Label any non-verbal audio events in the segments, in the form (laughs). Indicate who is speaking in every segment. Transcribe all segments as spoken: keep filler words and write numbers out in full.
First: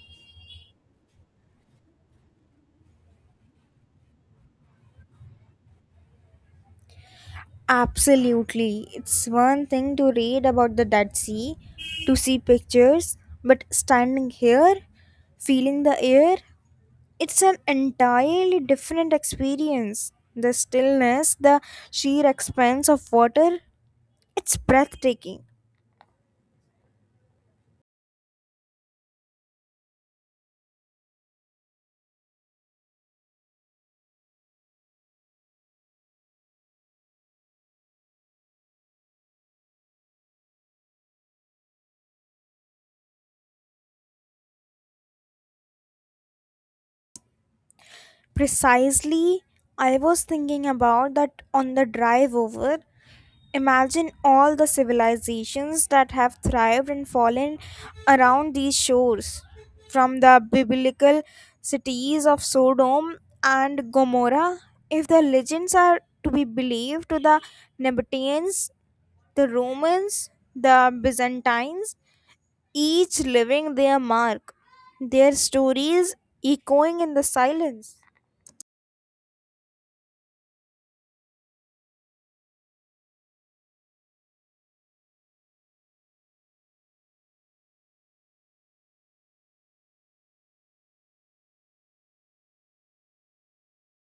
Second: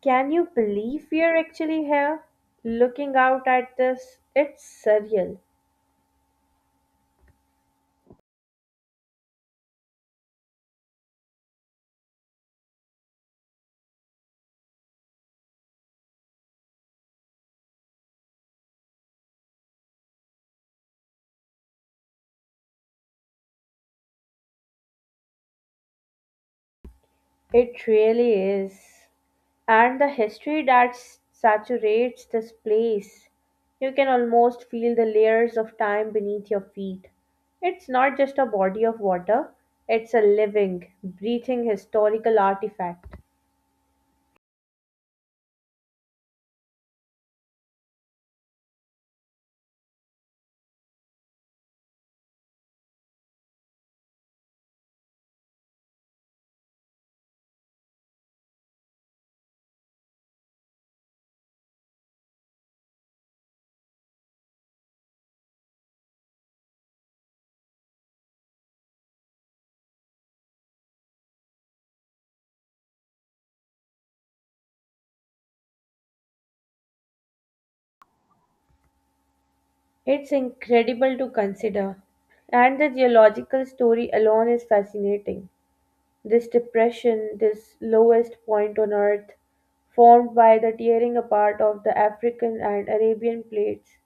Speaker 1: Can you believe we are actually here? Looking out at this, it's surreal.
Speaker 2: Absolutely. It's one thing to read about the Dead Sea, to see pictures, but standing here, feeling the air, it's an entirely different experience. The stillness, the sheer expanse of water, it's breathtaking.
Speaker 1: It really is. And the history that s- saturates this place. You can almost feel the layers of time beneath your feet. It's not just a body of water, it's a living, breathing historical artifact.
Speaker 2: Precisely, I was thinking about that on the drive over. Imagine all the civilizations that have thrived and fallen around these shores, from the biblical cities of Sodom and Gomorrah. If the legends are to be believed, to the Nabateans, the Romans, the Byzantines, each leaving their mark, their stories echoing in the silence.
Speaker 1: It's incredible to consider. And the geological story alone is fascinating. This depression, this lowest point on Earth, formed by the tearing apart of the African and Arabian plates,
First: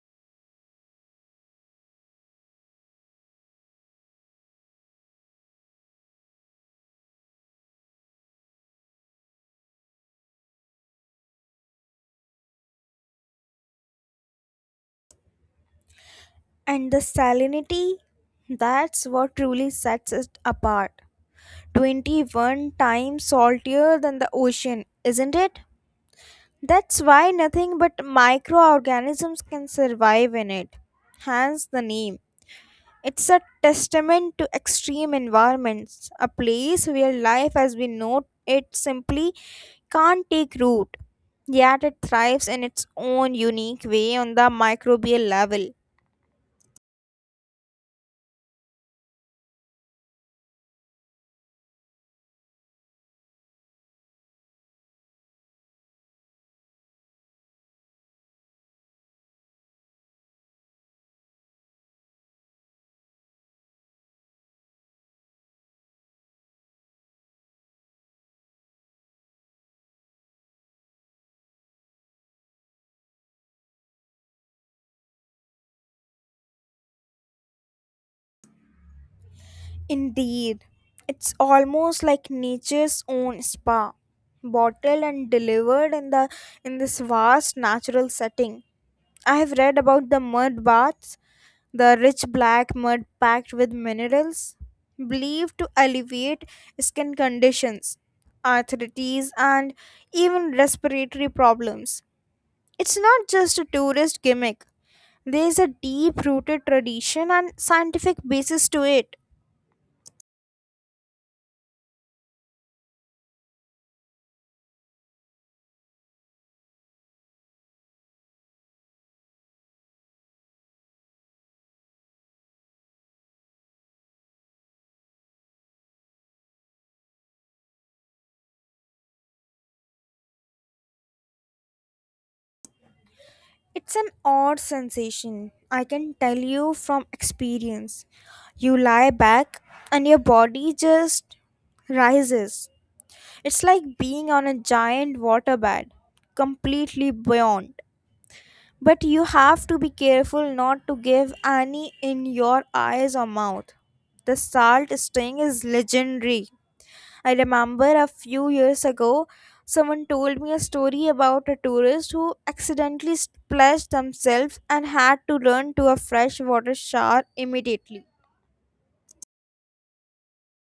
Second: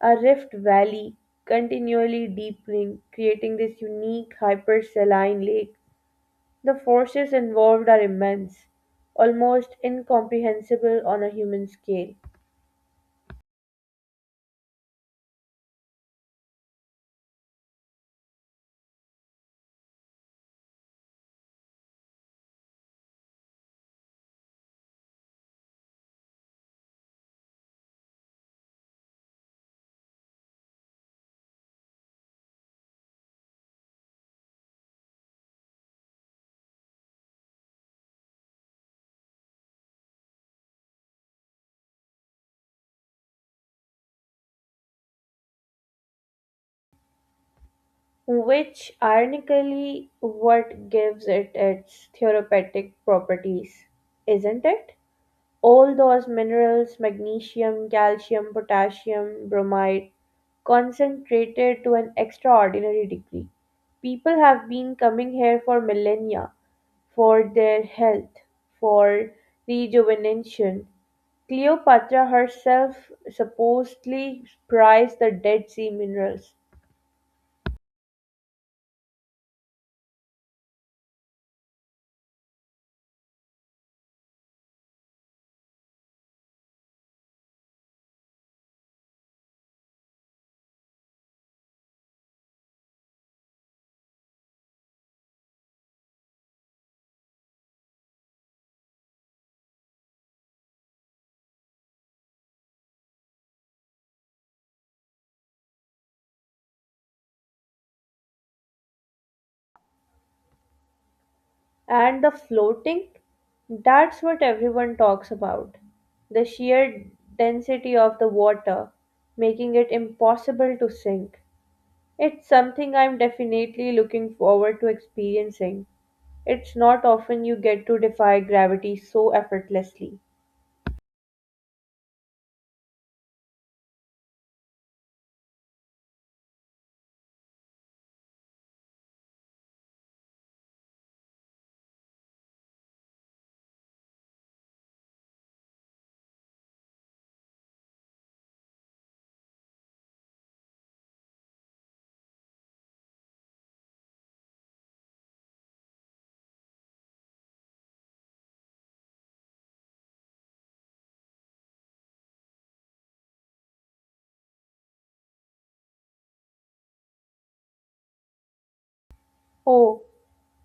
Speaker 1: a rift valley continually deepening, creating this unique hypersaline lake. The forces involved are immense, almost incomprehensible on a human scale,
Speaker 2: And the salinity, that's what truly sets it apart twenty-one times saltier than the ocean, isn't it? That's why nothing but microorganisms can survive in it. Hence the name. It's a testament to extreme environments, a place where life as we know it simply can't take root. Yet it thrives in its own unique way on the microbial level.
Speaker 1: which ironically what gives it its therapeutic properties, isn't it? All those minerals magnesium, calcium, potassium, bromide concentrated to an extraordinary degree. People have been coming here for millennia for their health, for rejuvenation. Cleopatra herself supposedly prized the Dead Sea minerals.
Speaker 2: Indeed, it's almost like nature's own spa, bottled and delivered in the in this vast natural setting. I have read about the mud baths, the rich black mud packed with minerals, believed to alleviate skin conditions, arthritis, and even respiratory problems. It's not just a tourist gimmick. There is a deep-rooted tradition and scientific basis to it.
Speaker 1: And the floating, that's what everyone talks about. The sheer density of the water, making it impossible to sink. It's something I'm definitely looking forward to experiencing. It's not often you get to defy gravity so effortlessly.
Speaker 2: It's an odd sensation, I can tell you from experience. You lie back and your body just rises. It's like being on a giant waterbed, completely beyond. But you have to be careful not to give any in your eyes or mouth. The salt sting is legendary. I remember a few years ago, someone told me a story about a tourist who accidentally splashed themselves and had to run to a freshwater shower immediately.
Speaker 1: Oh,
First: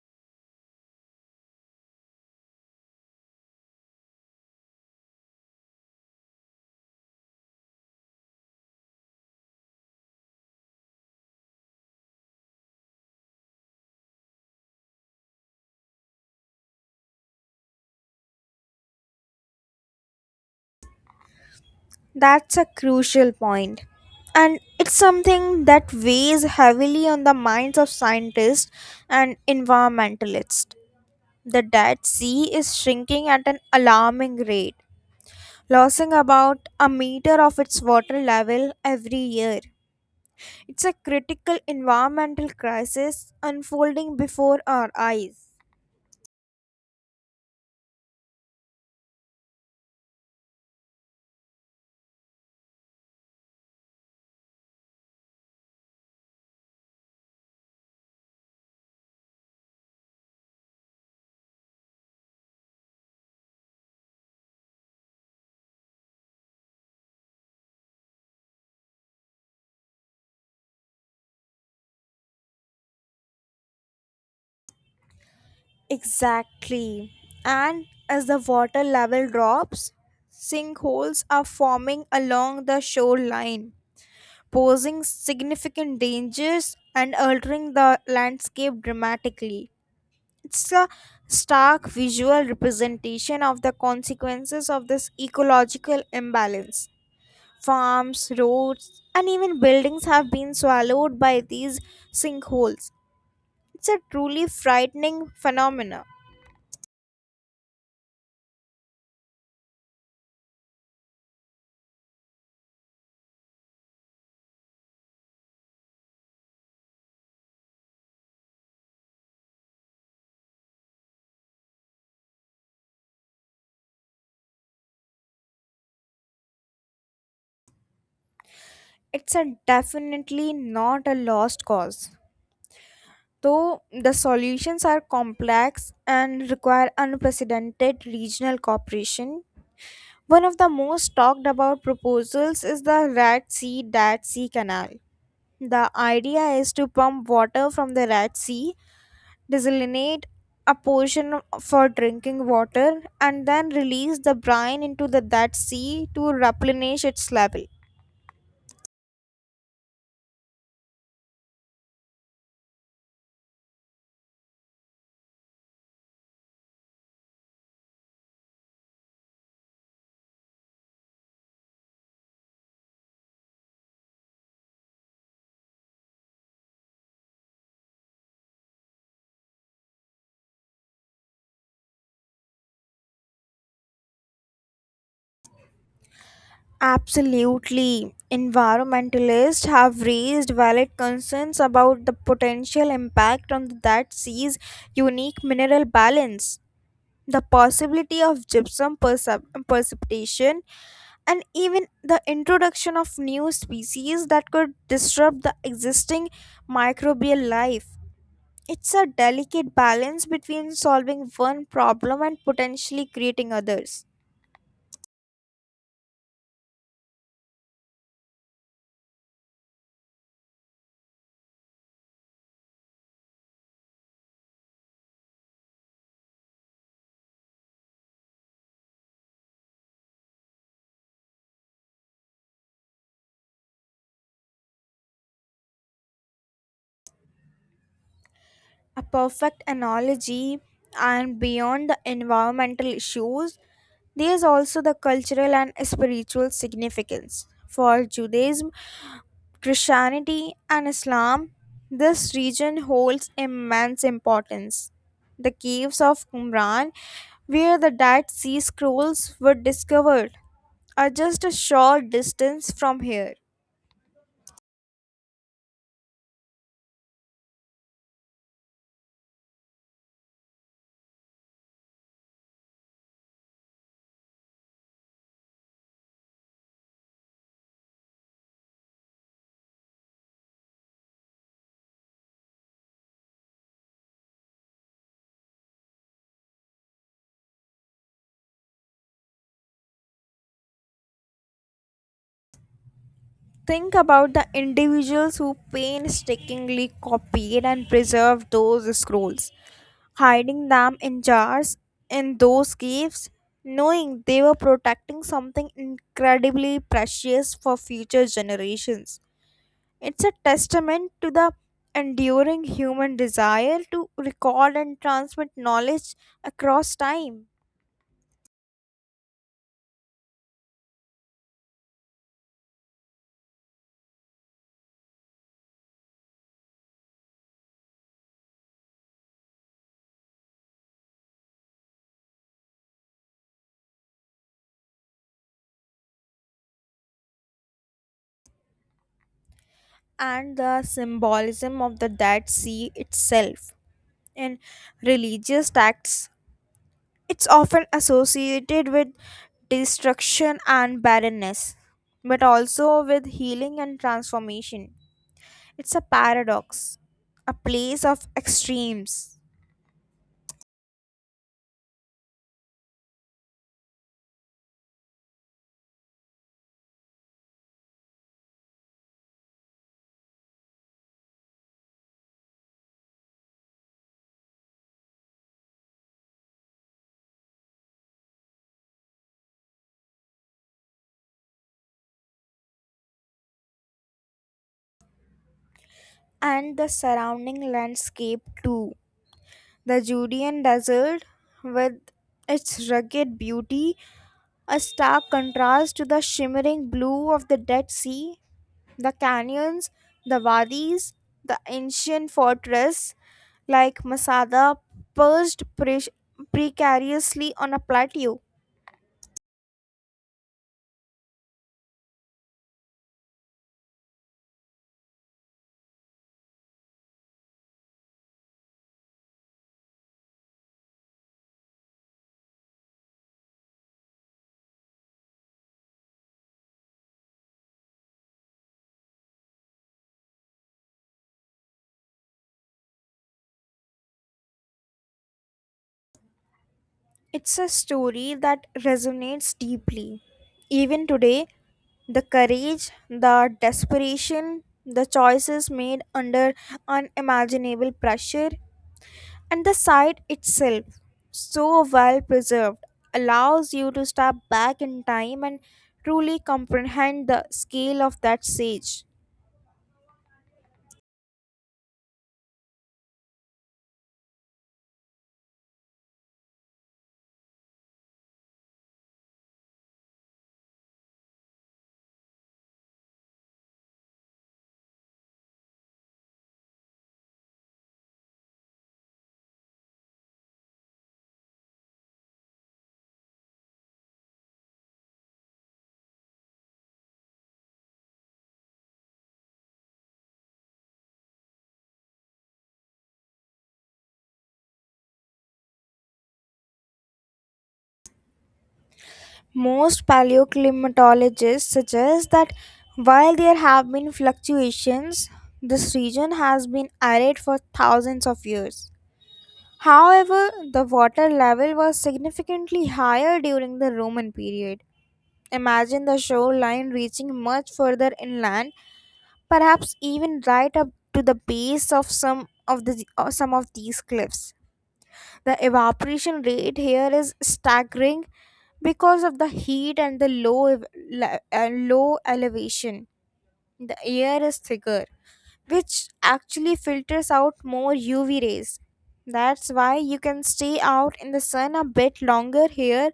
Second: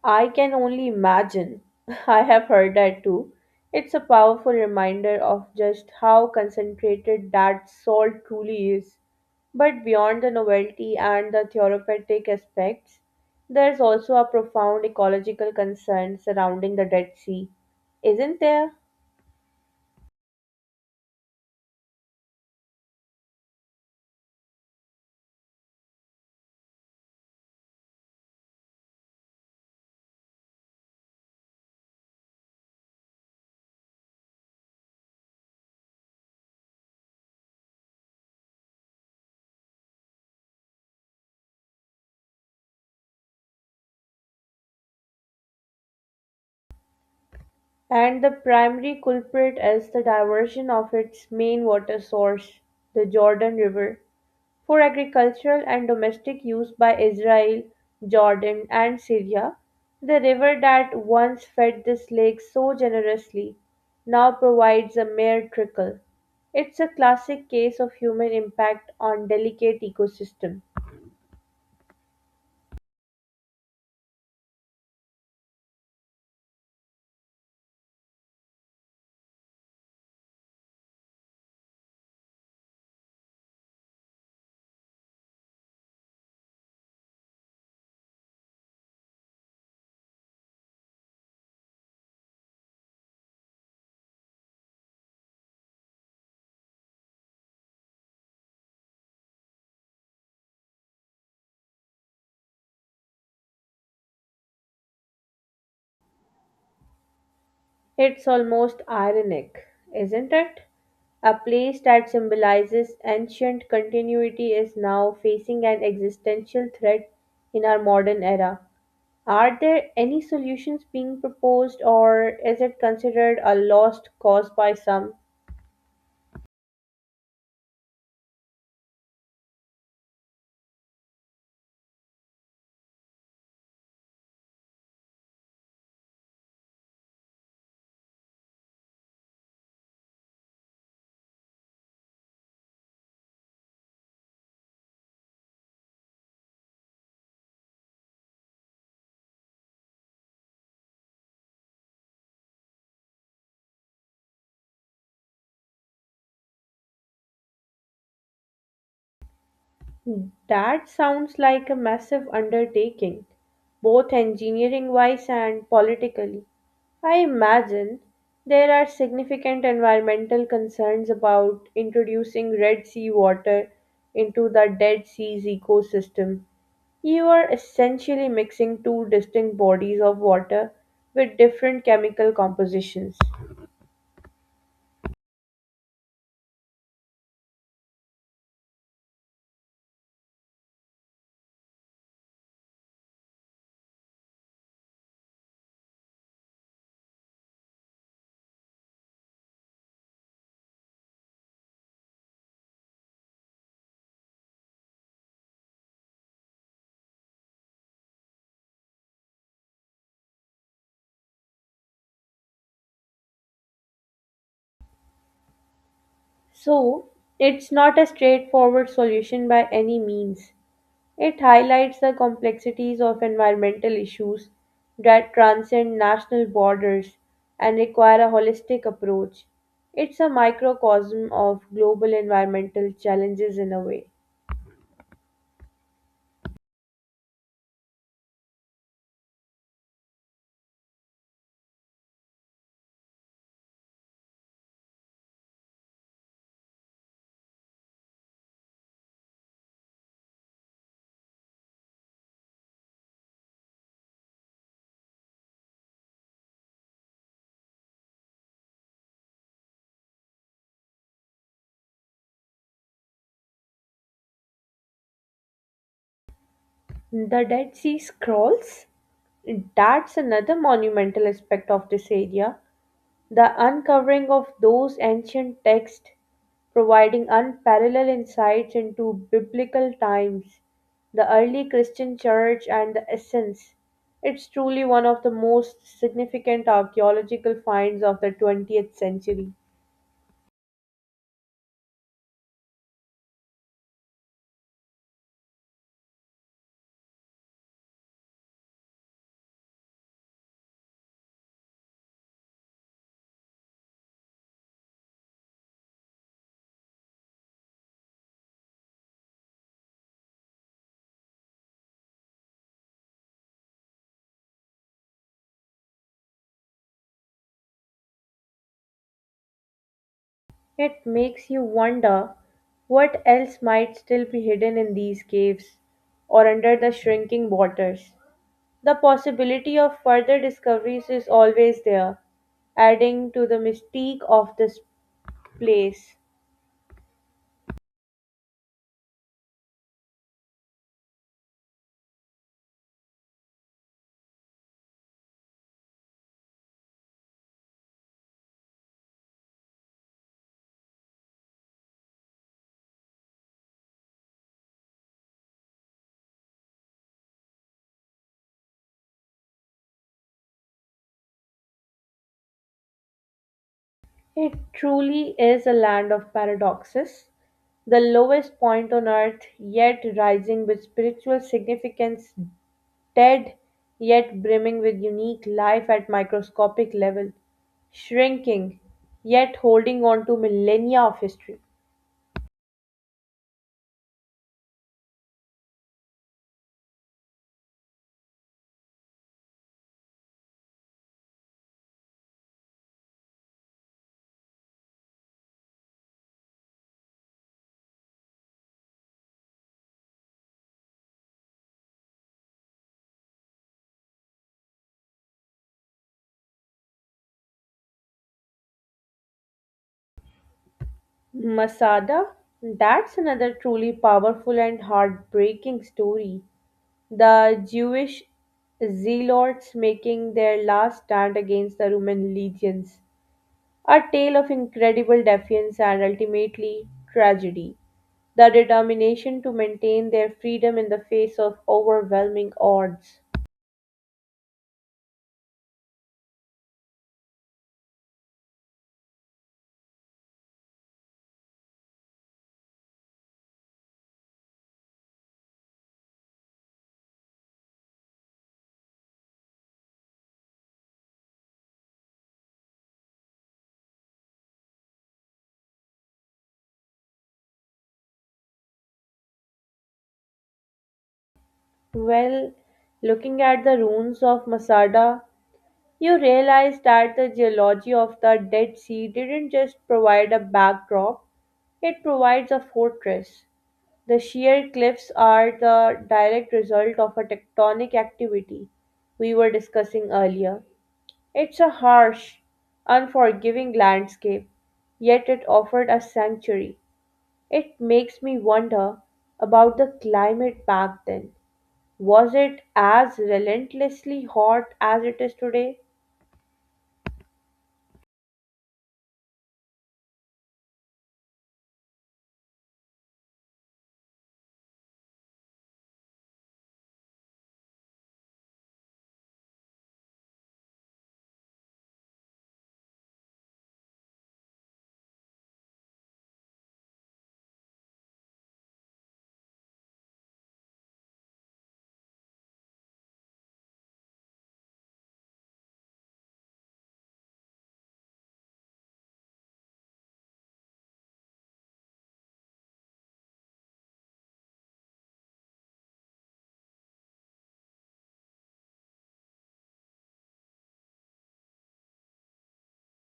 Speaker 1: I can only imagine. (laughs) I have heard that too. It's a powerful reminder of just how concentrated that salt truly is. But beyond the novelty and the therapeutic aspects, there's also a profound ecological concern surrounding the Dead Sea, isn't there?
Speaker 2: That's a crucial point. And it's something that weighs heavily on the minds of scientists and environmentalists. The Dead Sea is shrinking at an alarming rate, losing about a meter of its water level every year. It's a critical environmental crisis unfolding before our eyes.
Speaker 1: And the primary culprit is the diversion of its main water source, the Jordan River, for agricultural and domestic use by Israel, Jordan, and Syria. The river that once fed this lake so generously now provides a mere trickle. It's a classic case of human impact on delicate ecosystem.
Speaker 2: Exactly. And as the water level drops, sinkholes are forming along the shoreline, posing significant dangers and altering the landscape dramatically. It's a stark visual representation of the consequences of this ecological imbalance. Farms, roads, and even buildings have been swallowed by these sinkholes. It's a truly frightening phenomenon.
Speaker 1: It's almost ironic, isn't it? A place that symbolizes ancient continuity is now facing an existential threat in our modern era. Are there any solutions being proposed, or is it considered a lost cause by some?
Speaker 2: It's a definitely not a lost cause. Though the solutions are complex and require unprecedented regional cooperation, one of the most talked about proposals is the Red Sea Dead Sea Canal. The idea is to pump water from the Red Sea desalinate a portion for drinking water, and then release the brine into the that sea to replenish its level.
Speaker 1: That sounds like a massive undertaking, both engineering wise and politically. I imagine there are significant environmental concerns about introducing Red Sea water into the Dead Sea's ecosystem. You are essentially mixing two distinct bodies of water with different chemical compositions.
Speaker 2: Absolutely. Environmentalists have raised valid concerns about the potential impact on that sea's unique mineral balance, the possibility of gypsum percep- precipitation, and even the introduction of new species that could disrupt the existing microbial life. It's a delicate balance between solving one problem and potentially creating others.
Speaker 1: So, it's not a straightforward solution by any means. It highlights the complexities of environmental issues that transcend national borders and require a holistic approach. It's a microcosm of global environmental challenges in a way.
Speaker 2: A perfect analogy, and beyond the environmental issues, there is also the cultural and spiritual significance for Judaism, Christianity and Islam. This region holds immense importance. The caves of Qumran, where the Dead Sea scrolls were discovered, are just a short distance from here.
Speaker 1: The Dead Sea Scrolls? That's another monumental aspect of this area. The uncovering of those ancient texts providing unparalleled insights into biblical times, the early Christian church and the essence. It's truly one of the most significant archaeological finds of the twentieth century.
Speaker 2: Think about the individuals who painstakingly copied and preserved those scrolls, hiding them in jars in those caves, knowing they were protecting something incredibly precious for future generations. It's a testament to the enduring human desire to record and transmit knowledge across time.
Speaker 1: It makes you wonder what else might still be hidden in these caves or under the shrinking waters. The possibility of further discoveries is always there, adding to the mystique of this place.
Speaker 2: And the symbolism of the Dead Sea itself. In religious texts, it's often associated with destruction and barrenness, but also with healing and transformation. It's a paradox, a place of extremes,
Speaker 1: It truly is a land of paradoxes, the lowest point on earth, yet rising with spiritual significance dead yet brimming with unique life at microscopic level, shrinking yet holding on to millennia of history.
Speaker 2: and the surrounding landscape too. The Judean desert, with its rugged beauty, a stark contrast to the shimmering blue of the Dead Sea, the canyons, the wadis, the ancient fortress like Masada perched pre- precariously on a plateau.
Speaker 1: Masada, that's another truly powerful and heartbreaking story. The Jewish zealots making their last stand against the Roman legions. A tale of incredible defiance and ultimately tragedy. The determination to maintain their freedom in the face of overwhelming odds.
Speaker 2: It's a story that resonates deeply. Even today, the courage, the desperation, the choices made under unimaginable pressure. And the site itself, so well preserved, allows you to step back in time and truly comprehend the scale of that siege.
Speaker 1: Well, looking at the ruins of Masada, you realize that the geology of the Dead Sea didn't just provide a backdrop, it provides a fortress. The sheer cliffs are the direct result of a tectonic activity we were discussing earlier. It's a harsh, unforgiving landscape, yet it offered a sanctuary. It makes me wonder about the climate back then, was it as relentlessly hot as it is today?
Speaker 2: Most paleoclimatologists suggest that while there have been fluctuations, this region has been arid for thousands of years. However, the water level was significantly higher during the Roman period. Imagine the shoreline reaching much further inland, perhaps even right up to the base of some of the or some of these cliffs. The evaporation rate here is staggering because of the heat and the low ev- le- uh, low elevation. The air is thicker, which actually filters out more U V rays. That's why you can stay out in the sun a bit longer here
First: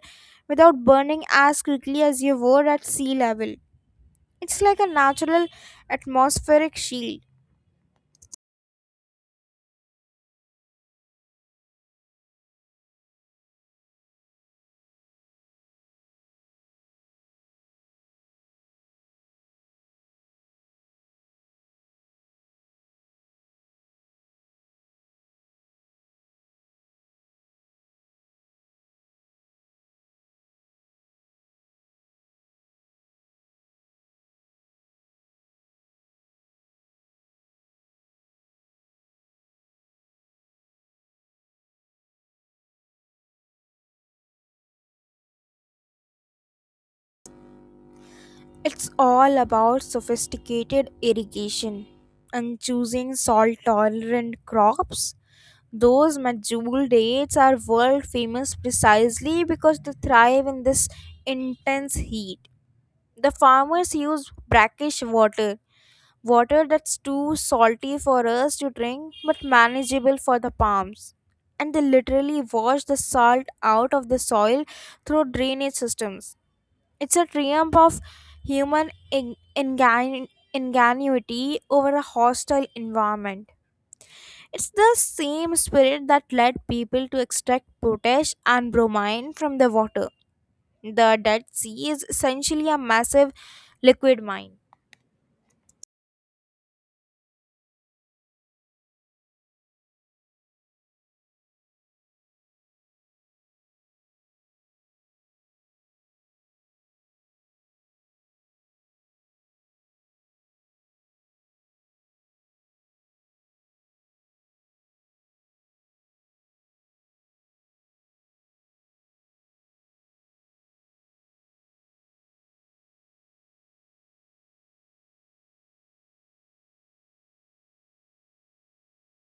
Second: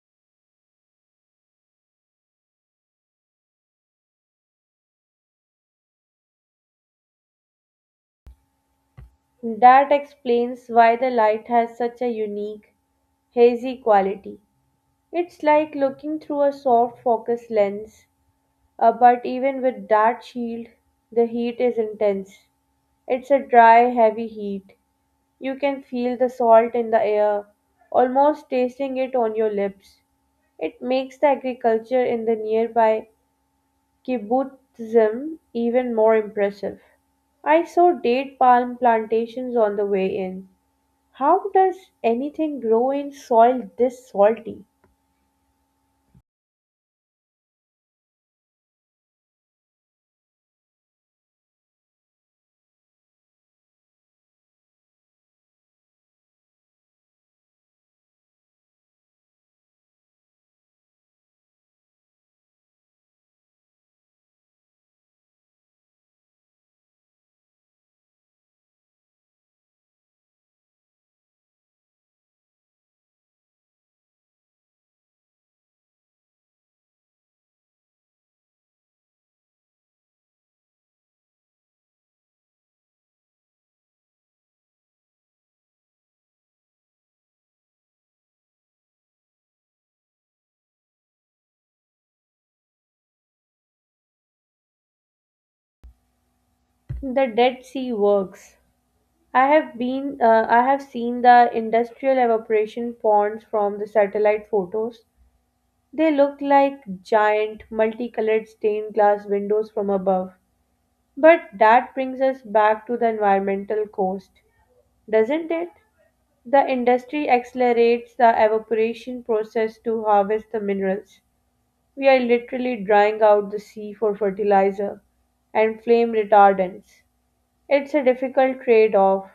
Speaker 2: without burning as quickly as you would at sea level. It's like a natural atmospheric shield.
Speaker 1: That explains why the light has such a unique, hazy quality. It's like looking through a soft focus lens, uh, but even with that shield, the heat is intense. It's a dry, heavy heat. You can feel the salt in the air, almost tasting it on your lips. It makes the agriculture in the nearby kibbutzim even more impressive. I saw date palm plantations on the way in. How does anything grow in soil this salty?
Speaker 2: It's all about sophisticated irrigation and choosing salt tolerant crops. Those medjool dates are world famous precisely because they thrive in this intense heat. The farmers use brackish water, water that's too salty for us to drink but manageable for the palms. And they literally wash the salt out of the soil through drainage systems. It's a triumph of human in- ingan- ingenuity over a hostile environment. It's the same spirit that led people to extract potash and bromine from the water. The Dead Sea is essentially a massive liquid mine.
Speaker 1: The Dead Sea works. I have been uh, I have seen the industrial evaporation ponds from the satellite photos. They look like giant multicolored stained glass windows from above. But that brings us back to the environmental cost, doesn't it? The industry accelerates the evaporation process to harvest the minerals. We are literally drying out the sea for fertilizer and flame retardants. It's a difficult trade off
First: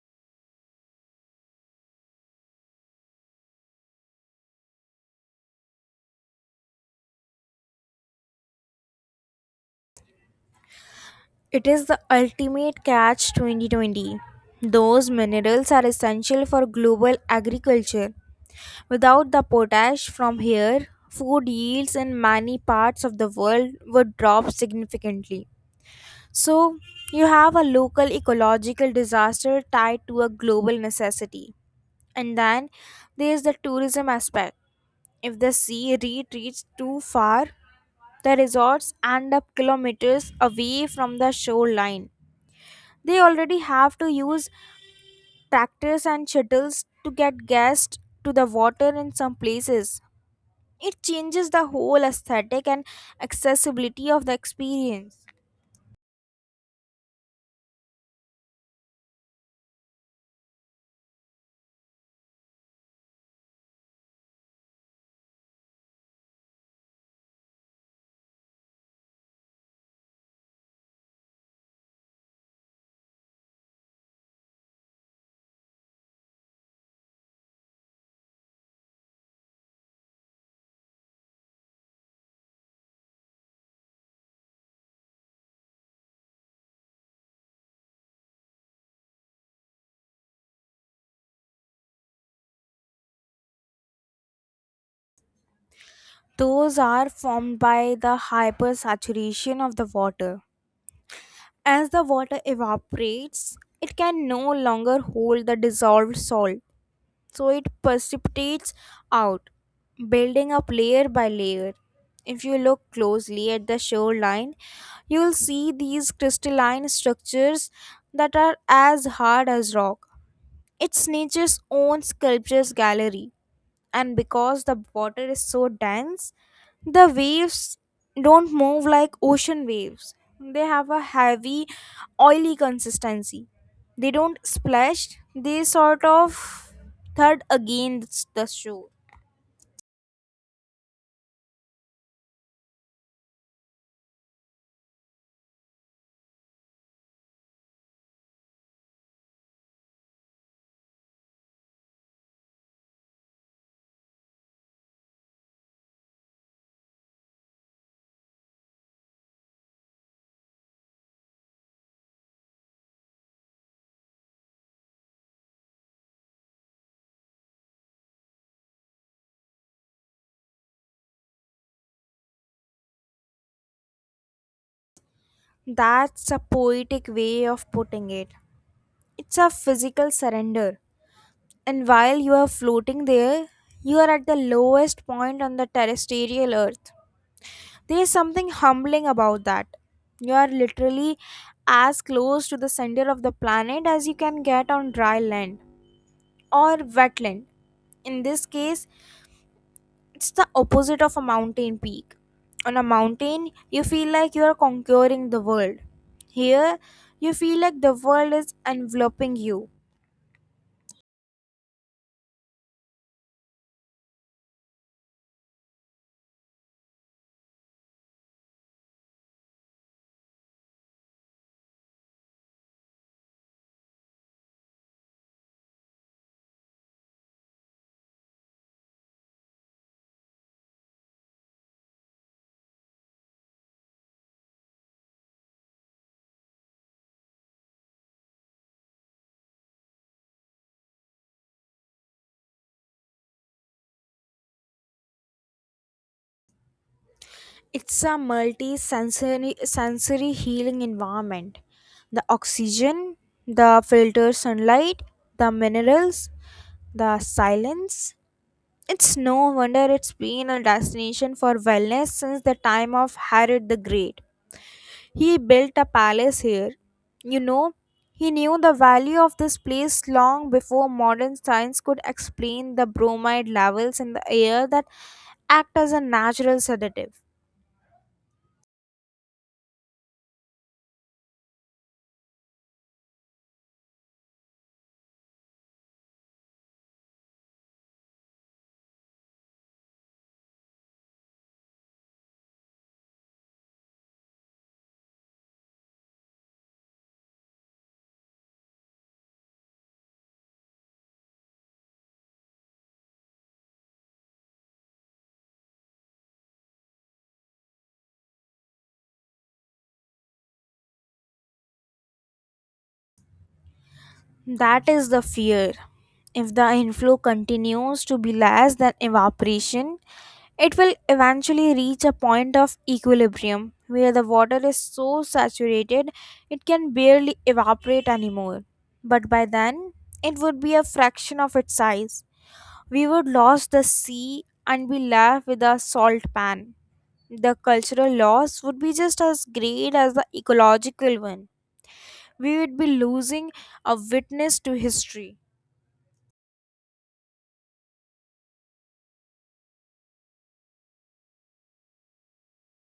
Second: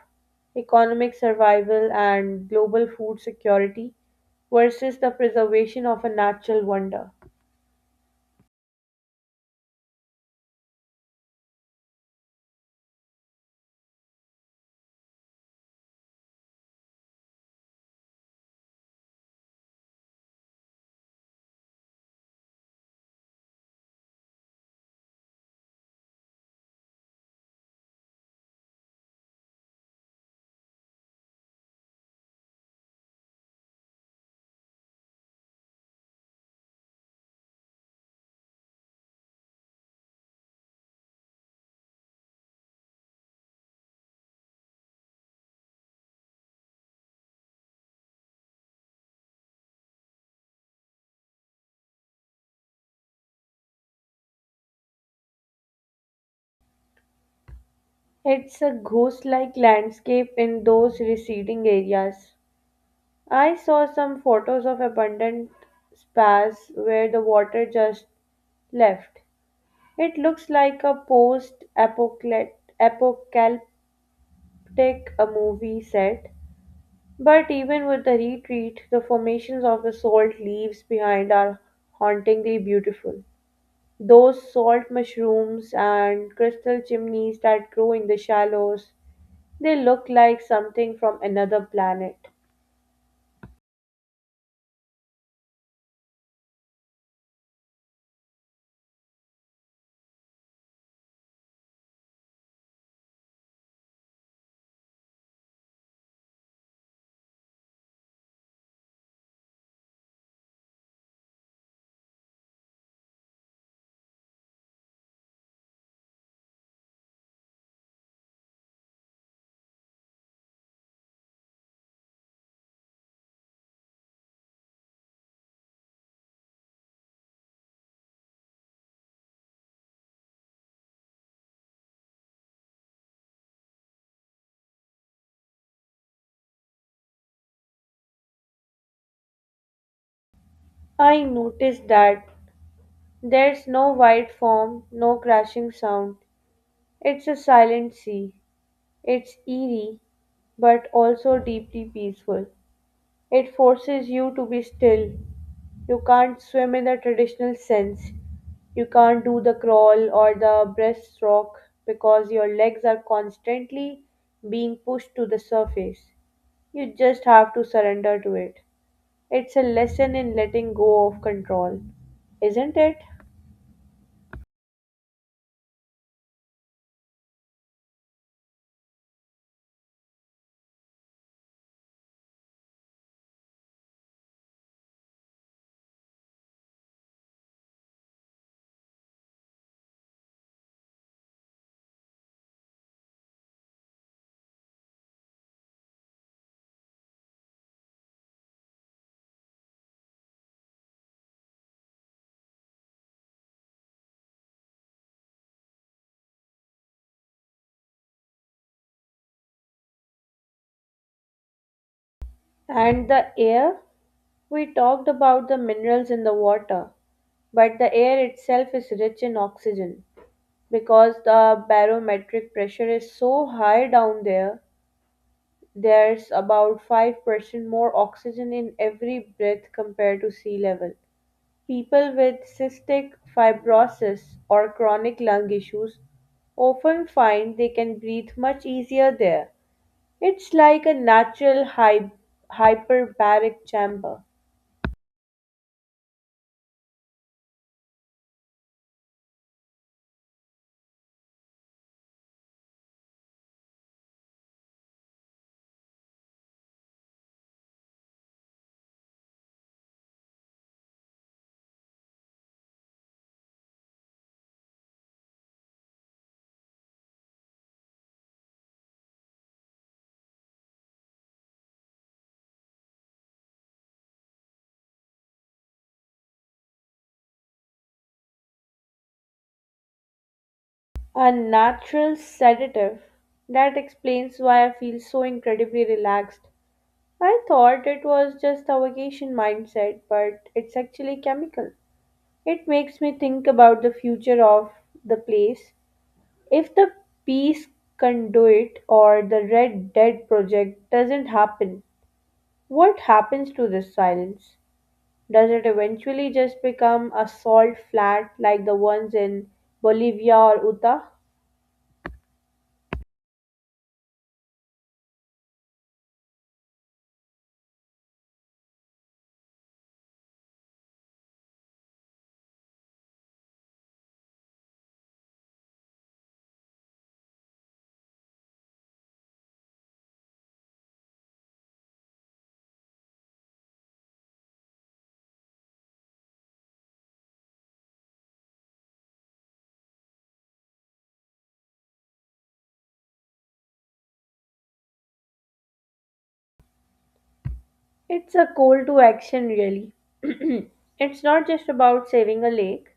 Speaker 1: economic survival and global food security versus the preservation of a natural wonder.
Speaker 2: It is the ultimate catch twenty twenty. Those minerals are essential for global agriculture. Without the potash from here, food yields in many parts of the world would drop significantly. So, you have a local ecological disaster tied to a global necessity. And then there is the tourism aspect. If the sea retreats too far, the resorts end up kilometers away from the shoreline. They already have to use tractors and shuttles to get gas to the water in some places. It changes the whole aesthetic and accessibility of the experience.
Speaker 1: It's a ghost like landscape in those receding areas. I saw some photos of abundant spas where the water just left. It looks like a post apocalyptic take a movie set. But even with the retreat, the formations of the salt leaves behind are hauntingly beautiful. Those salt mushrooms and crystal chimneys that grow in the shallows, they look like something from another planet.
Speaker 2: Those are formed by the hypersaturation of the water. As the water evaporates, it can no longer hold the dissolved salt, so it precipitates out, building up layer by layer. If you look closely at the shoreline, you will see these crystalline structures that are as hard as rock. It's nature's own sculptures gallery, and because the water is so dense, the waves don't move like ocean waves. They have a heavy, oily consistency. They don't splash, they sort of thud against the shore.
Speaker 1: I noticed that there's no white foam, no crashing sound. It's a silent sea. It's eerie, but also deeply peaceful. It forces you to be still. You can't swim in the traditional sense. You can't do the crawl or the breaststroke because your legs are constantly being pushed to the surface. You just have to surrender to it. It's a lesson in letting go of control, isn't it?
Speaker 2: That's a poetic way of putting it. It's a physical surrender, and while you are floating there, you are at the lowest point on the terrestrial earth. There's something humbling about that. You are literally as close to the center of the planet as you can get on dry land, or wetland. In this case, it's the opposite of a mountain peak. On a mountain, you feel like you are conquering the world. Here, you feel like the world is enveloping you.
Speaker 1: And the air? We talked about the minerals in the water, but the air itself is rich in oxygen, because the barometric pressure is so high down there. There's about five percent more oxygen in every breath compared to sea level. People with cystic fibrosis or chronic lung issues often find they can breathe much easier there. It's like a natural hy- hyperbaric chamber,
Speaker 2: It's a multi sensory sensory healing environment. The oxygen, the filtered sunlight, the minerals, the silence? It's no wonder it's been a destination for wellness since the time of Herod the Great. He built a palace here. You know, he knew the value of this place long before modern science could explain the bromide levels in the air that act as a natural sedative.
Speaker 1: a natural sedative. That explains why I feel so incredibly relaxed. I thought it was just a vacation mindset, but it's actually chemical. It makes me think about the future of the place. If the peace conduit or the Red Dead project doesn't happen, what happens to this silence? Does it eventually just become a salt flat like the ones in Bolivia or Utah?
Speaker 2: That is the fear. If the inflow continues to be less than evaporation, it will eventually reach a point of equilibrium where the water is so saturated it can barely evaporate anymore. But by then, it would be a fraction of its size. We would lose the sea and be left with a salt pan. The cultural loss would be just as great as the ecological one. We would be losing a witness to history.
Speaker 1: It's a call to action, really. (clears throat) It's not just about saving a lake,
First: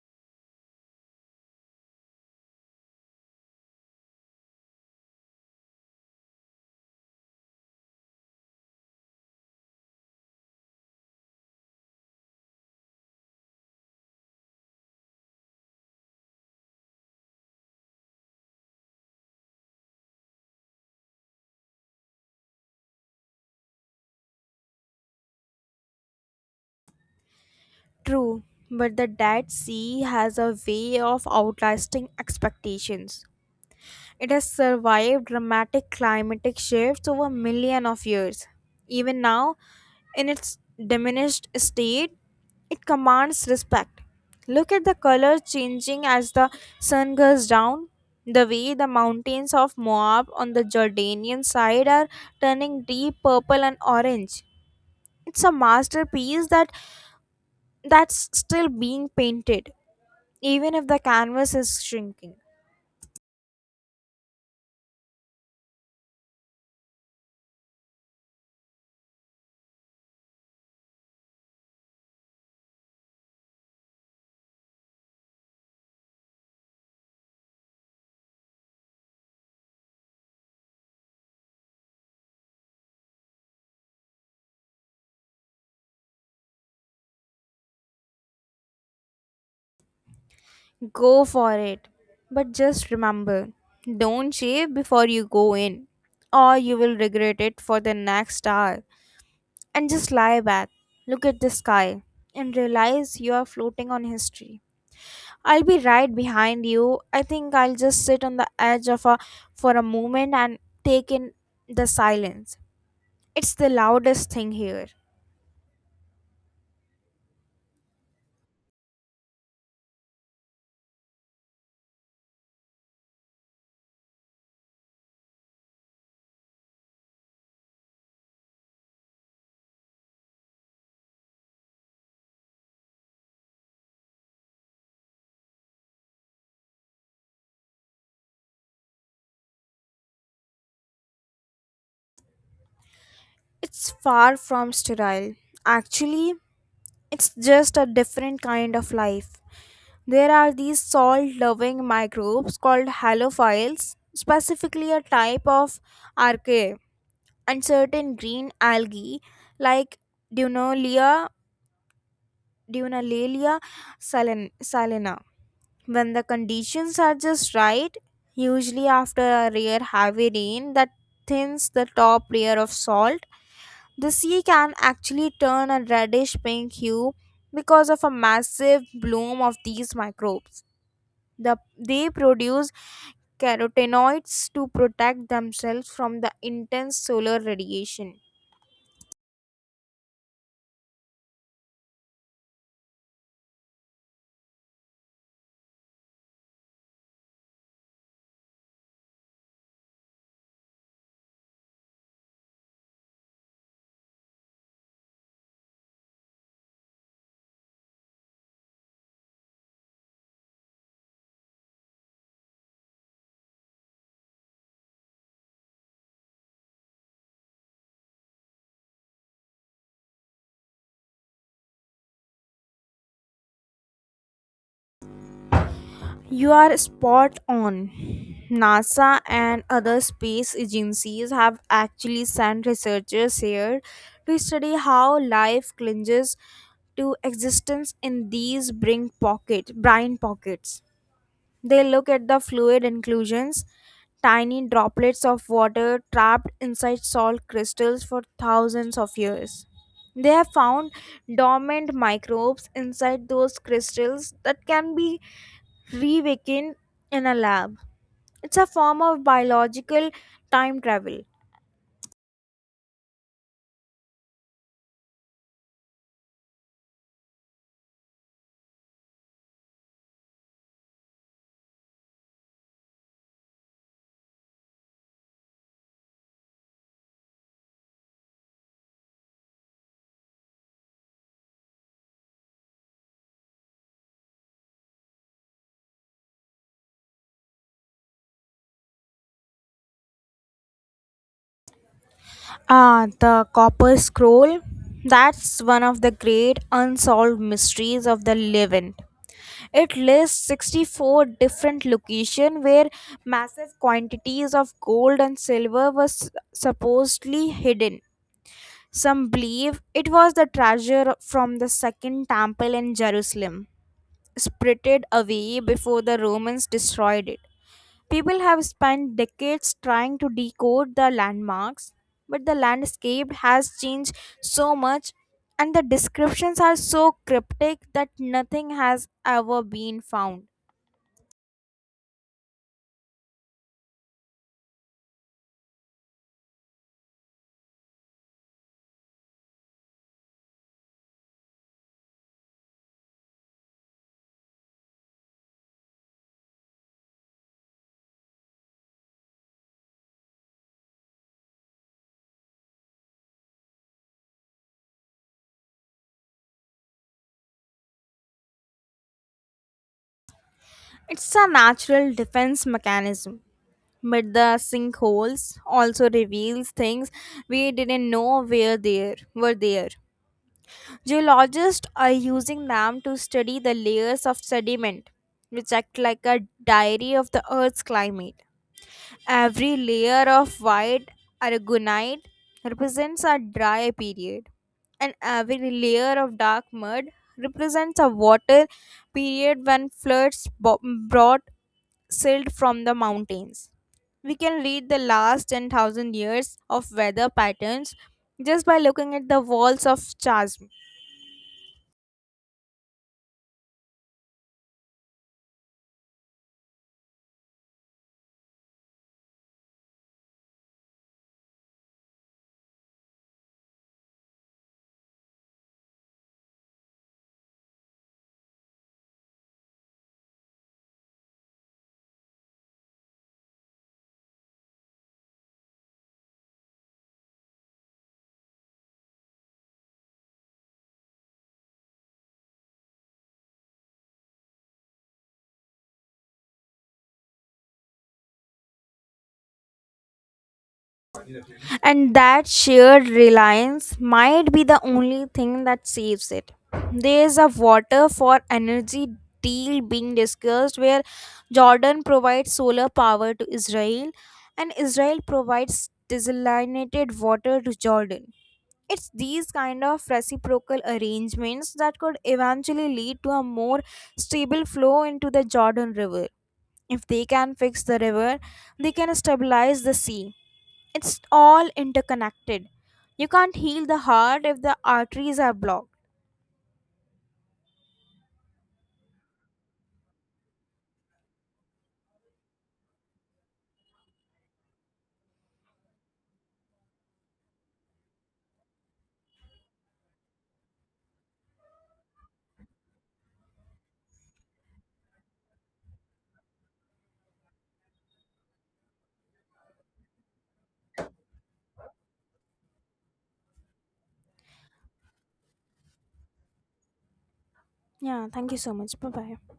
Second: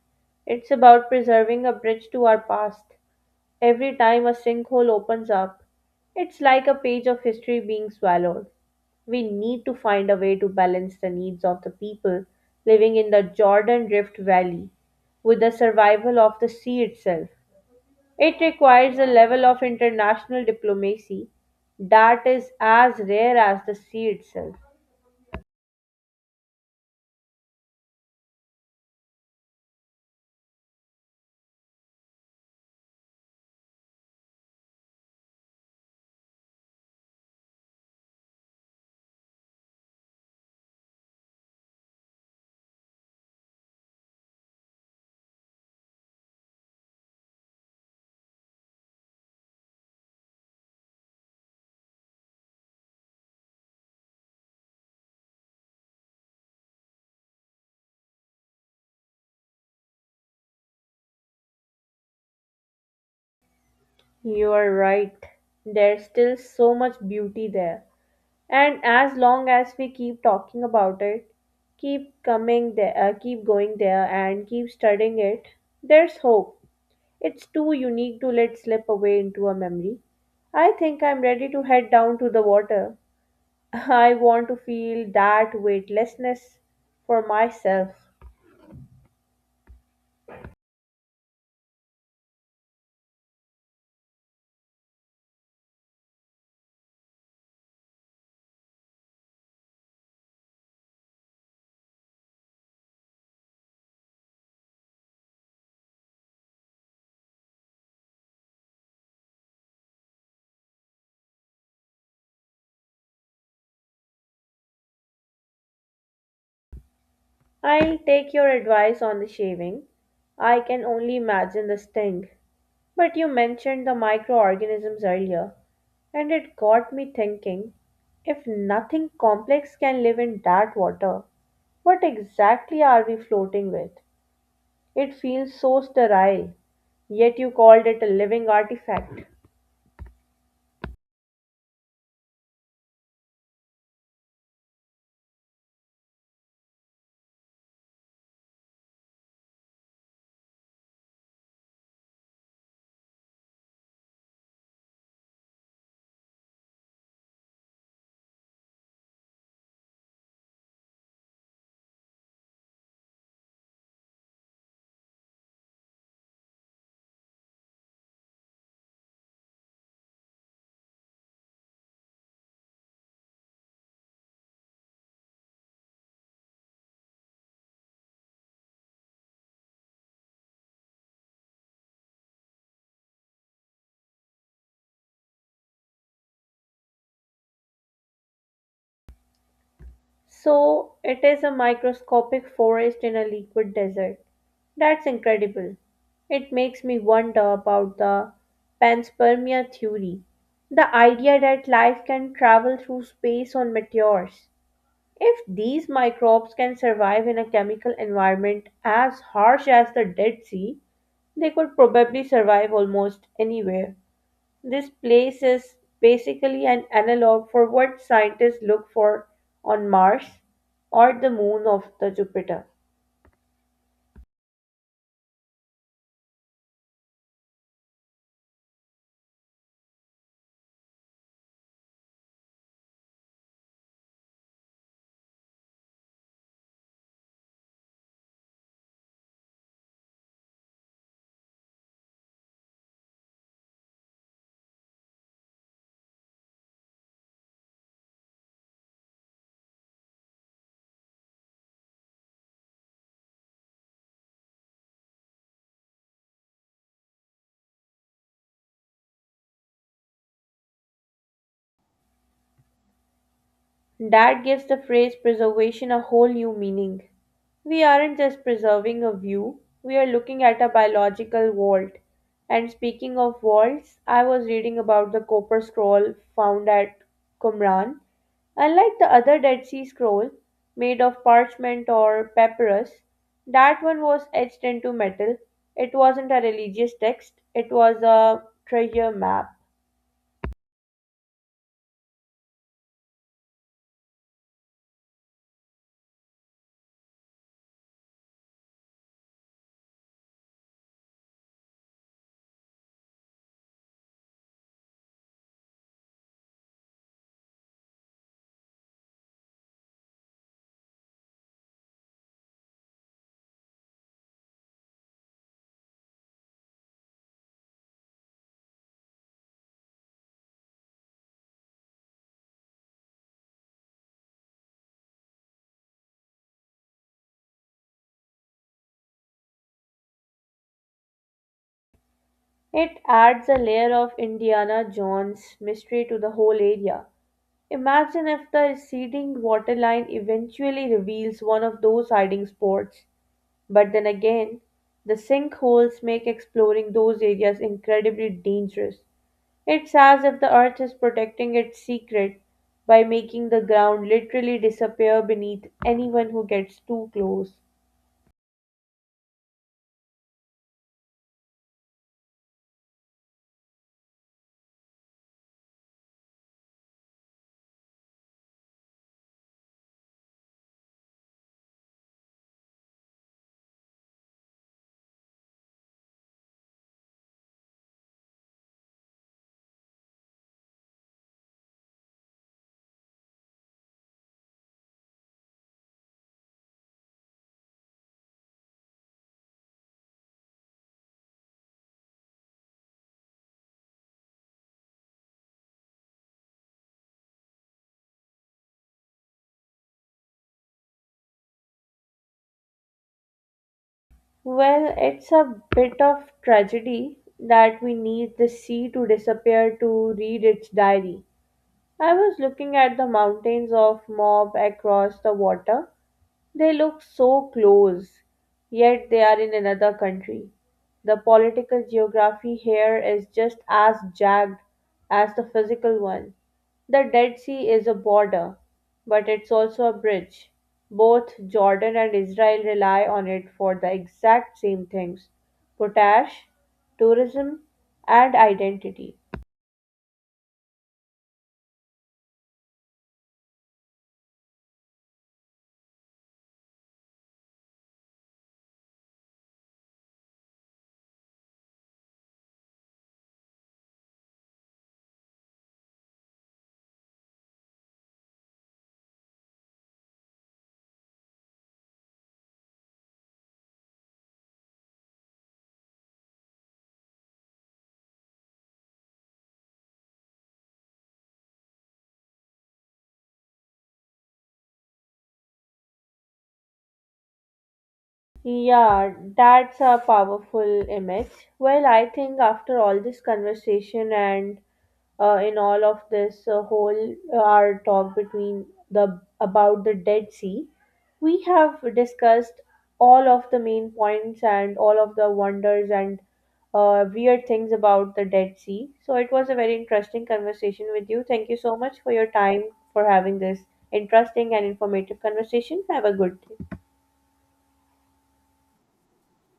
Speaker 1: it's about preserving a bridge to our past. Every time a sinkhole opens up, it's like a page of history being swallowed. We need to find a way to balance the needs of the people living in the Jordan Rift Valley with the survival of the sea itself. It requires a level of international diplomacy that is as rare as the sea itself.
Speaker 2: True, but the Dead Sea has a way of outlasting expectations. It has survived dramatic climatic shifts over millions of years. Even now, in its diminished state, it commands respect. Look at the colors changing as the sun goes down. The way the mountains of Moab on the Jordanian side are turning deep purple and orange. It's a masterpiece that that's still being painted, even if the canvas is shrinking.
Speaker 1: You are right. There's still so much beauty there. And as long as we keep talking about it, keep coming there, uh, keep going there, and keep studying it, there's hope. It's too unique to let slip away into a memory. I think I'm ready to head down to the water. (laughs) I want to feel that weightlessness for myself.
Speaker 2: Go for it. But just remember, don't shave before you go in, or you will regret it for the next hour. And just lie back, look at the sky, and realize you are floating on history. I'll be right behind you. I think I'll just sit on the edge of a for a moment and take in the silence. It's the loudest thing here.
Speaker 1: I take your advice on the shaving. I can only imagine the sting. But you mentioned the microorganisms earlier, and it got me thinking, if nothing complex can live in that water, what exactly are we floating with? It feels so sterile, yet you called it a living artifact.
Speaker 2: It's far from sterile. Actually, it's just a different kind of life. There are these salt loving microbes called halophiles, specifically a type of archaea, and certain green algae like Dunolia, Dunalalia salin- salina, when the conditions are just right, usually after a rare heavy rain that thins the top layer of salt, the sea can actually turn a reddish pink hue because of a massive bloom of these microbes. The, they produce carotenoids to protect themselves from the intense solar radiation.
Speaker 1: So, it is a microscopic forest in a liquid desert. That's incredible. It makes me wonder about the panspermia theory, the idea that life can travel through space on meteors. If these microbes can survive in a chemical environment as harsh as the Dead Sea, they could probably survive almost anywhere. This place is basically an analog for what scientists look for on Mars or the moon of the Jupiter.
Speaker 2: You are spot on. NASA and other space agencies have actually sent researchers here to study how life clinges to existence in these brain pocket brine pockets. They look at the fluid inclusions, tiny droplets of water trapped inside salt crystals for thousands of years. They have found dormant microbes inside those crystals that can be reawaken in a lab. It's a form of biological time travel.
Speaker 1: That gives the phrase preservation a whole new meaning. We aren't just preserving a view, we are looking at a biological vault. And speaking of vaults, I was reading about the copper scroll found at Qumran. Unlike the other Dead Sea Scroll, made of parchment or papyrus, that one was etched into metal. It wasn't a religious text, it was a treasure map.
Speaker 2: Ah, the Copper Scroll. That's one of the great unsolved mysteries of the Levant. It lists sixty-four different locations where massive quantities of gold and silver were s- supposedly hidden. Some believe it was the treasure from the Second Temple in Jerusalem, spirited away before the Romans destroyed it. People have spent decades trying to decode the landmarks, but the landscape has changed so much and the descriptions are so cryptic that nothing has ever been found.
Speaker 1: It adds a layer of Indiana Jones mystery to the whole area. Imagine if the receding waterline eventually reveals one of those hiding spots. But then again, the sinkholes make exploring those areas incredibly dangerous. It's as if the earth is protecting its secret by making the ground literally disappear beneath anyone who gets too close.
Speaker 2: It's a natural defense mechanism, but the sinkholes also reveals things we didn't know were there were there. Geologists are using them to study the layers of sediment, which act like a diary of the Earth's climate. Every layer of white aragonite represents a dry period, and every layer of dark mud represents a water period when floods bo- brought silt from the mountains. We can read the last ten thousand years of weather patterns just by looking at the walls of chasms.
Speaker 1: Well, it's a bit of tragedy that we need the sea to disappear to read its diary. I was looking at the mountains of Mob across the water, they look so close, yet they are in another country. The political geography here is just as jagged as the physical one. The Dead Sea is a border, but it's also a bridge. Both Jordan and Israel rely on it for the exact same things potash, tourism, and identity.
Speaker 2: And that shared reliance might be the only thing that saves it. There is a water for energy deal being discussed where Jordan provides solar power to Israel and Israel provides desalinated water to Jordan. It's these kind of reciprocal arrangements that could eventually lead to a more stable flow into the Jordan River. If they can fix the river, they can stabilize the sea. It's all interconnected. You can't heal the heart if the arteries are blocked.
Speaker 1: Yeah, that's a powerful image. Well, I think after all this conversation and uh, in all of this uh, whole uh, our talk between the about the Dead Sea, we have discussed all of the main points and all of the wonders and uh, weird things about the Dead Sea. So it was a very interesting conversation with you. Thank you so much for your time for having this interesting and informative conversation. Have a good day.
Speaker 2: Yeah, thank you so much. Bye bye.